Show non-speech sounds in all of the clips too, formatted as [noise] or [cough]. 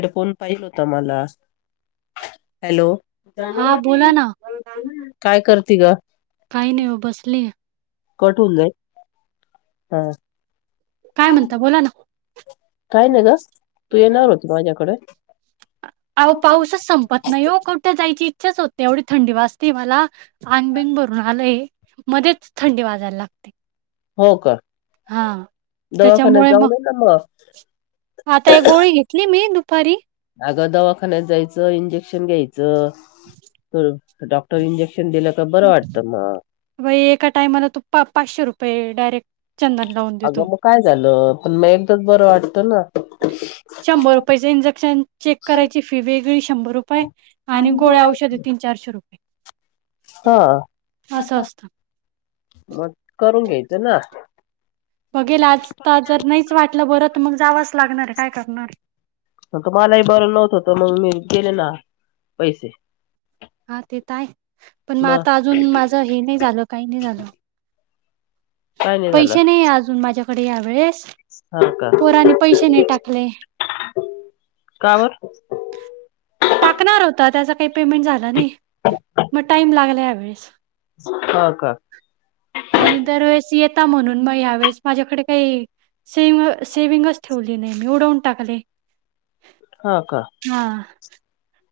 Headphone पाहिल होता मला हॅलो हा बोला ना काय करते ग काही नाही बसली कटून जाई हा काय म्हणत बोला ना काय नाही ग तू येणार होती माझ्याकडे अ पाऊसच संपत नाही हो कठ्या जायची होते एवढी थंडी वाजते मला आंगबिंग भरून आलंय मध्येच थंडी वाजते हजार लागतते हो का दवाखान्यात त्याच्यामुळे मग जाऊन ना मग आता एक गोळी घेतली मी दुपारी अगं दवाखान्यात जायचं इंजेक्शन घ्यायचं डॉक्टर इंजेक्श शिक् दिलं का बरं वाटतं मग व एका टाइमाला तू पा पाचशे रुपये डायरेक्ट चंदन लावून देतो अगं मग काय झालं पण मग एकदाच बरं वाटत ना शंभर रुपयाच इंजेक्शन चेक करायची फी वेगळी शंभर रुपये आणि गोळ्या औषधे तीन चारशे रु हा असं असत मग करून घ्यायच ना बघेल आज तर जर नाहीच वाटलं बरं तर मग जावच लागणार काय करणार त मलाही बरं नव्हत होत मग मी गेले ना पैसे हा ते तर आहे पण मग आता अजून माझ हे नाही झालं काही नाही झालं काय झालं पैसे नाही अजून माझ्याकडे यावेेळेस हा का पोराने पैसे नाही टाकले कावर टाकणार होता त्याचा काही पेमेंट झाला नाही मग टाइम लागला यावेेळेस का का आणि दरवेळेस येता म्हणून मगळेस माझ्याकडे काही स सेंग ठेवली नाही मी उडवून टाकले हा का हा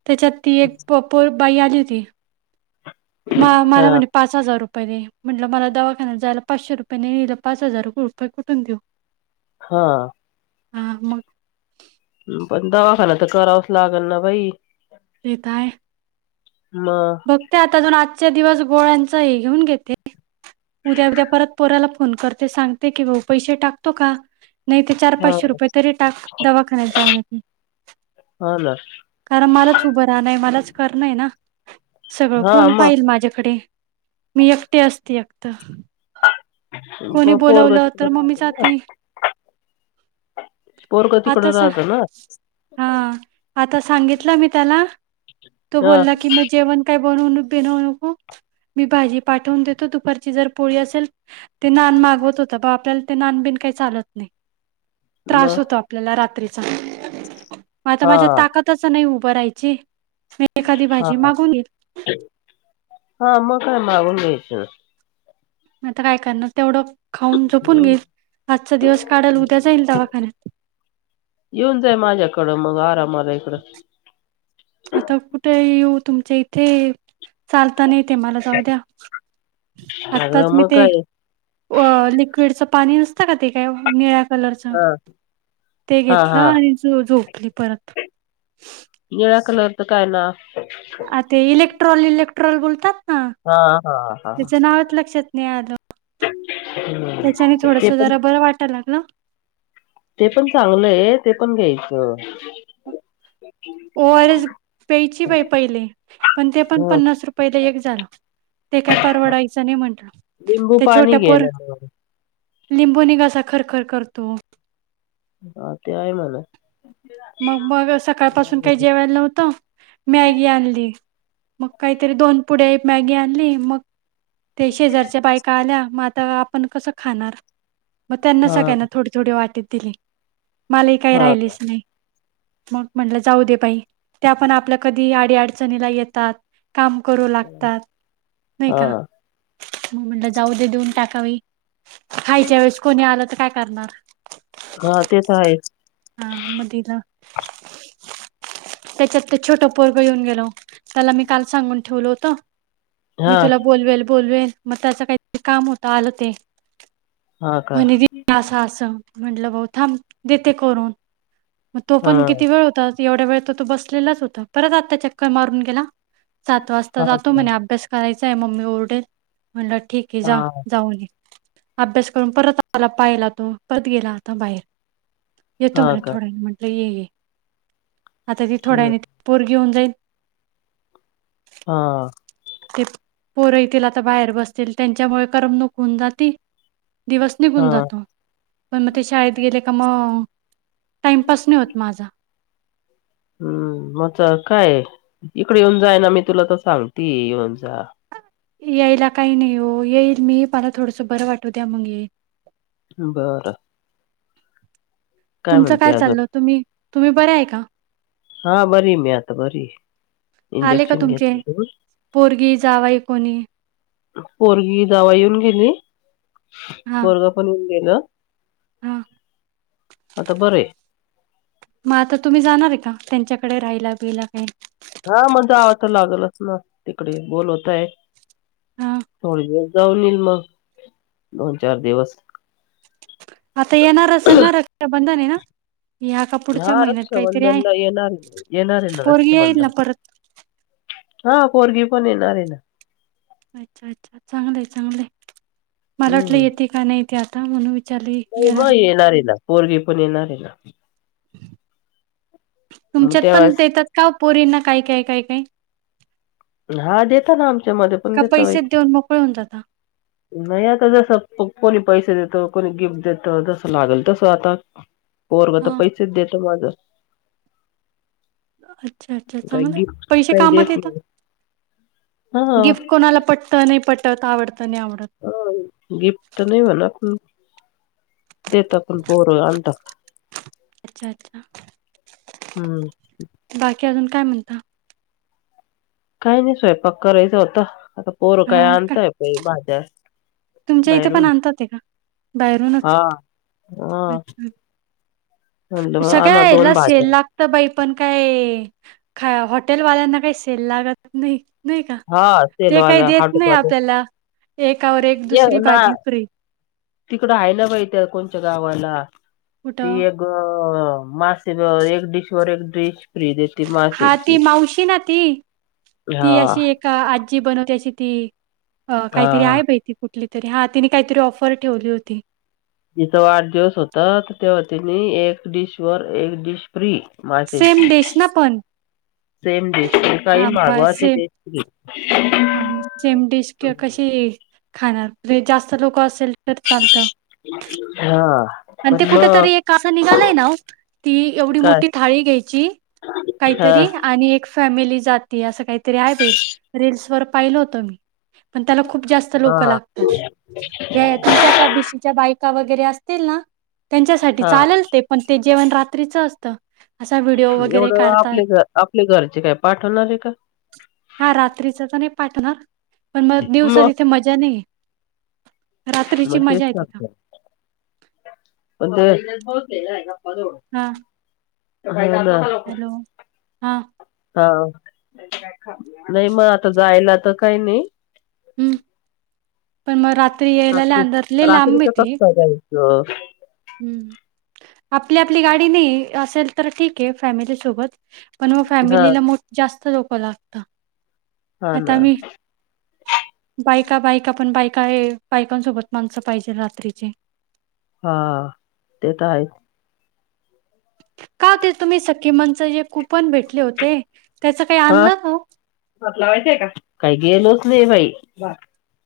त्याच्यात ती एक पपो बाई आली होती मला हा म्हणे पाच हजार रुपये रे म्हटलं मला दवाखान्यात जायला पाचशे रुपयाे नला पाच हजार रुपये कुठून देऊ हा हा मग पण दवाखाना तर करावच लागल ना बाई तेेतय म बघते आताजून आजच्या दिवस गोळ्यांच हे घेऊन घेते उद्या उद्या परत पोराला फोन करते सांगते की भाऊ पैसे टाकतो का नाही ते चार हा पाचशे रुपये तरी टाक दवाखान्यात जाऊन येत म हा ना कारण मलाच उभं राहण मलाच करणय ना सगळं हा कोण मग पाहिल माझ्याकडे मी एकटे असते एकत कोणी पोरग बोलावलं तिकड तर मम्मी राहत ना जाती पोरग तिकड आता स राहत ना हा आता सांगितलं मी त्याला तो हा बोलला की मग जेवण काय बनवू बनव नको मी भाजी पाठवून देतो दुपारची जर पोळी असेल ते नान मागवत होत बा आपल्याला ते नान बिन काही चालत नाही त्रास मग होतो आपल्याला रात्री मग आता हा माझ्या ताकदच नाही उभं राहायची मी एखादी हा भाजी मागून घेईल. हा मग मागून घ्यायचं. आता काय करणार तेवढं. खाऊन झोपून घे हम् आजचा दिवस काढाल उद्या जाईल दवाखान्यात येऊन जाय माझ्याकडं मग आरामाला इकडं. आता कुठे येऊ तुमच्या इथे चालता नाही ते मला जाऊ द्या. आताच अगं मी मग ते काय अ लिक्विडच पाणी नसत का ते काय निळ्या कलरचा हा ते हा घेतलं हा आणि झोपली परत. निळ्या कलरच काय ना. आ ते इलेक्ट्रॉल इलेक्ट्रॉल बोलतात. ना हा हा हा ह. त्याचं नावच [inaudible] त्याच्याने हम्म ते थोडस पण जरा बरं वाटायला लागला. ते पण चांगलंय ते पण घ्यायचं. हम्म! ओ आर एस प्याची बाई पहिले पण ते पण ह पन्नास रुपयला एक झालं. ते काय परवडायचं नाही म्हंटलं लिंबू ते पाणी छोट्या घे पोर ना मग लिंबून निघासा खरखर करतो. हा ते आहे मला. मग मग सकाळ पाासून काही जेवायला नव्हतं मॅगी आणली. मग काहीतरी दोन पुढे एक मॅगी आणली मग ते शेजारच्या बायका आल्या मग आपण कसं खाणार मग त्यांना हा सगळ्यांना थोडी थोडी वाटीत दिली. मलाही काही हा राहिलीच नाही. मग म्हटलं जाऊ दे बाई त्या पण आपल्या कधी आडी अडचणीला येतात. काम करू लागतात नाही हा का मग म्हण. जाऊ दे देऊन टाकावी खायच्या वेळेस कोणी आलं तर काय करणार. हा तेच आहे. हा [inaudible] त्याच्यात ते छोट पोरग येऊन गेलो त्याला मी काल सांगून ठेवल होत. हा मी तुला बोलवेल बोलवेल मग त्याच काहीतरी काम होत आलं ते. हा का म्हणें असं म्हंटलं भाऊ थांब देते करून. मग तो हा पण किती वेळ होता एवढ्या वेळ तो तो बसलेलाच होता परत आता चक्कर मारून गेला. सात वाजता हा जातो का म्हणे अभ्यास करायचा आहे मम्मी ओरडेल. म्हणलं ठीक आहे हा जा जाऊ घ अभ्यास करून परत. त्याला पायला तो परत गेला आता बाहेर येतो हा म्हला का थोडा म्हंटलं ये. आता ती हम्म थोड्याने त पोर घेऊन जाईल. हा. ते पोर येतील आता बाहेर बसतील त्यांच्यामुळे करमणूक होऊन जाते. दिवस हा निघून जातो. पण मग ते शाळेत गेले का मग टाइमपास नाही होत माझा. हम्म म काय इकडे येऊन जाय ना मी तुला तर सांगती येऊन जा. यायला काही नाही हो येईल मी मला थोडसं बरं वाटव द्या मग ये. बरं. तुमचं म्हणते काय अजून चाललं तुम्ही तुम्ही बरं आहे का? हा बरी मी आता बरी. आले का इंजेक्शन तुमचे घेतलं पोरगी जावाई कोणी? पोरगी जावई येऊन गेली हा पोरग पण येऊन गेलं. हा. आता बरं आहे मग आता तुम्ही जाणार आहे का? त्यांच्याकडे राहिला बिला काही. हा मज आवा तर लागलच ना तिकडे बोलवताय हा पोरग जाऊ नल मग दोन चार दिवस आता येणार असेलणार रस्ता बंद नाही ना या का पुढच्या ह महिन्यात काहीतरी आहे रक्षाबंधनला येणार येणारे ना पोरगी येईल ना रक्षाबंधन परत हा पोरगी पण येणार आहे ना अच्छा अच्छा चांगलं हाय चांगल हाय मला वाटलं हम्म येते का नाही ते आता म्हणून नाही मग येणार आहे ना पोरगी पण येणार आहे ना मग तुमच्यात तेव्हा पण देतात का पोरींना काय काय काय काय हा देता ना आमच्या मध्ये पण का देता बाई पैसेच देऊन मोकळ होऊन जाता नाही आता जसं कोणी पैसे देत कोणी गिफ्ट देत जसं लागल तस आता पोरग तर हा पैसेच देत माझं अच्छा अच्छा काही चांगलं गिफ्ट पैसे काही कामात देत येत नाही हा गिफ्ट कोणाला पटत नाही पटत आवडत नाही हा गिफ्ट तर नाही म्हणा--् देेतात पण पोर आणता अच्छा अच्छा हम्म. बाकी अजून काय म्हणता? काही नाही स्वयंपाक करायचं आता पोरं काय हा का आणताय भाज्या तुमच्या इथे पण बाहेरून आणतात ते का बाहेरूनच हा हा अच्छा म्हणलं मग आणा सगळ्याला दोन भाज्या सेल लागत बाई पण काय खा हॉटेलवाल्यांना काही सेल लागत नाही नाही का हा ते काही सेलवाला देत नाही आव हॉटेलवाले त्याला एक और एक दुसरी भाजी फ्री तिकड आहे ना बाई त्या कोणच्या गावाला ती कुठं एक अ मासेवर एक डिश वर एक डिश फ्री देते हा ती मासेची मावशी ना ती हा ती अशी ए आजी बनवते अशी ती अ काहीतरी हा आहे बाहि ती कुठ तरी हा तिने काहीतरी ऑफर ठेवली होती जिथ वाढदिवस होत तेव्हा तीने एक डिश वर एक डिश फ्री मासेची सेम डेश ना पण सेम डिश ती काही हा ब मागवा ती सेम डिश फ्री हा सेम डिश किं कशी खाणार जास्त लोक असेल तर चालत हा. आणि ते पण मग कुठेतरी एक कासा निघालाय ना ती एवढी काय मोठी थाळी घ्यायची हा काहीतरी आणि एक फॅमिली जाती असं काहीतरी आहे बाई रील्सवर पाहिलं होतं मी पण त्याला खूप जास्त हा लोक लागतात बाया तेन जातात बाय वगैरे असतील ना त्यांच्यासाठी हा चालेल ते पण ते जेवण रात्रीच असतं असा व्हिडिओ वगैरे एवढं काढताय आपले घर आपले घरचे काय पाठवणार आहे का हा रात्रीच तर नाही पाच पण मग दिवसात इथे मजा नाही रात्रीची बचत मजा आहे तिथं करतात काय बोल हा [unintelligible] हॅलो हा हा नाही मग आता जायला तर काही नाही हम्म पण मग रात्री यायला आंधरली लांब येती ह हम्म आपली आपली गाडी नाही असेल तर ठीक आहे फॅमिली सोबत पण मग हा फॅमिलीला जास्त लोक लागतात हा आता ना मी बाईक का बाईक आपण बाईक आहे बायकांसोबत माणस पाहिजे रात्रीची हा ते तर आहे का ते तुम्ही सखी म्हणच खूप पण भेटले होते त्याच काही हा आणलं हो काही गेलोच नाही बाई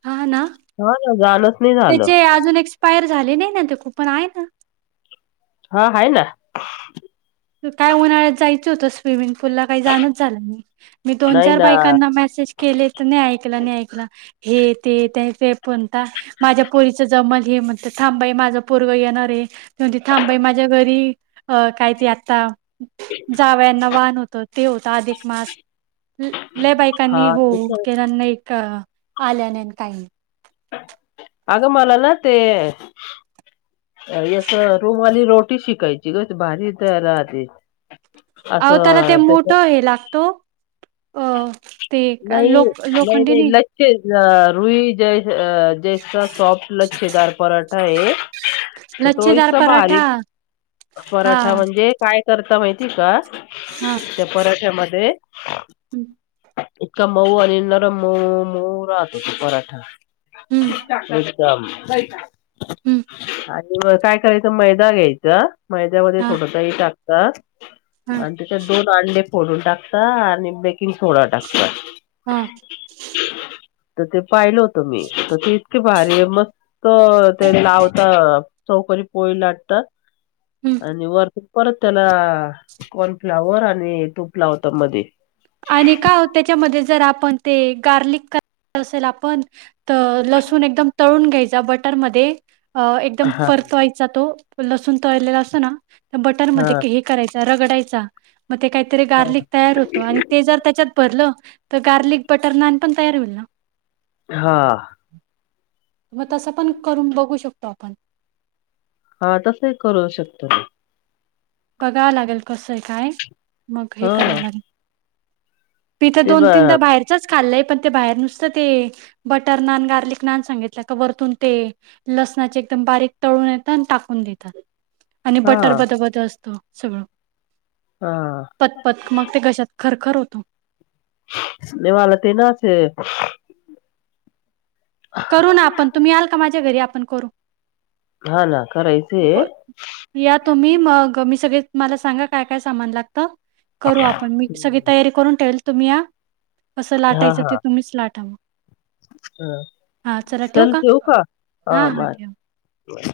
हा ना हा ना जाणच नाही झालं त्याचे अजून एसयर झाले नाही ना तेू पण आहे ना हा आहे ना काय उन्हाळ्यात जायचं होतं स्विमिंग म दो च नाही बा ना म ऐ तेण माझ्या पोरी जमल माझ पोरग येणारे ते त थांबाई माझ्या घरी अ कायती आता जावयाना वान होत ते होतं अधिक मास लले हा बाईकांनी हो त्याच्या केलाना आल्या नाही काही नाही अगमाला ना ते अ रुमाली रोटी शिकायची ग भारी तर राहते अह त्याला ते असं त्याच्या मोठं हे लागतो अ ते नाही लोक नाही लोखंडी नाही लचचे रुई अ जैस सॉफ्ट लच्छेदार परराठा है तर तो लच्छेदार इतका पराठा भारीक हा पराठा म्हणजे काय करता माहि ठी का हा त्या पराठ्यामध्ये हम्म इतका मऊ आणि नरम मऊ मऊ राहत त पराठा च हम् काय करायचं मैदा घ्यायचा मैद्यामध्ये हा थोडंसही टाकतात हा आणि त्याच्यात दोन अंडे फोडून टाकता आणि बेकिंग सोडा टाकता हा तर ते पाहिलं होतं मी तर ते इतके भारी मस्त ते लावता चौकरी पोळी हम्म लाटतात आणि वर परत त्याला कॉर्नफ्लावर आणि तुपला होता मध्ये आणि का त्याच्यामध्ये जर आपण ते गार्लिक क असेल आपण तर लसूण एकदम तळून घ्यायचा बटरमध्ये अ एकदम हा परतवायचा तो तो लसूण तळलेला असतो ना तर हा बटरमध्येध्ये हे करायचा रगडायचा मग ते काहीतरी गार्लिक तयार होतो आणि ते जर त्याच्यात भरल तर गार्लिक बटर नान पण तयार होईल ना हा मग तसं पण करून बघू शकतो आपण हा तस करू शकतो बघावं लागेल कसंय काय मग हे हा करावं लागेल तिथं ते ब दोन तीनदा बाहेरच खाल् पण ते बाहेर नुसत ते बटर नान गार्लिक नान सांगित का वतून ते ना एकदम बारीक तळून येतात आणि टाकून देतात आणि हा बटर बद बद असत सगळं हा पतपत मग ते घशात खरखर होतो सुनेवा ते ना अस करू ना आपण तुम्ही आल का माझ्या घरी आपण करू हा ना करायचे ब या तुम्ही मग मी सगळे मला सांगा काय काय सामान लागत करू आपण मी सगळी तयारी करून ठेल तुम्ही या कसं लाटायचं ते तुम्हीच लाटा मग ह हा चला ठेवू सल ठव का हा हां, हां बाय ठेवा. बाय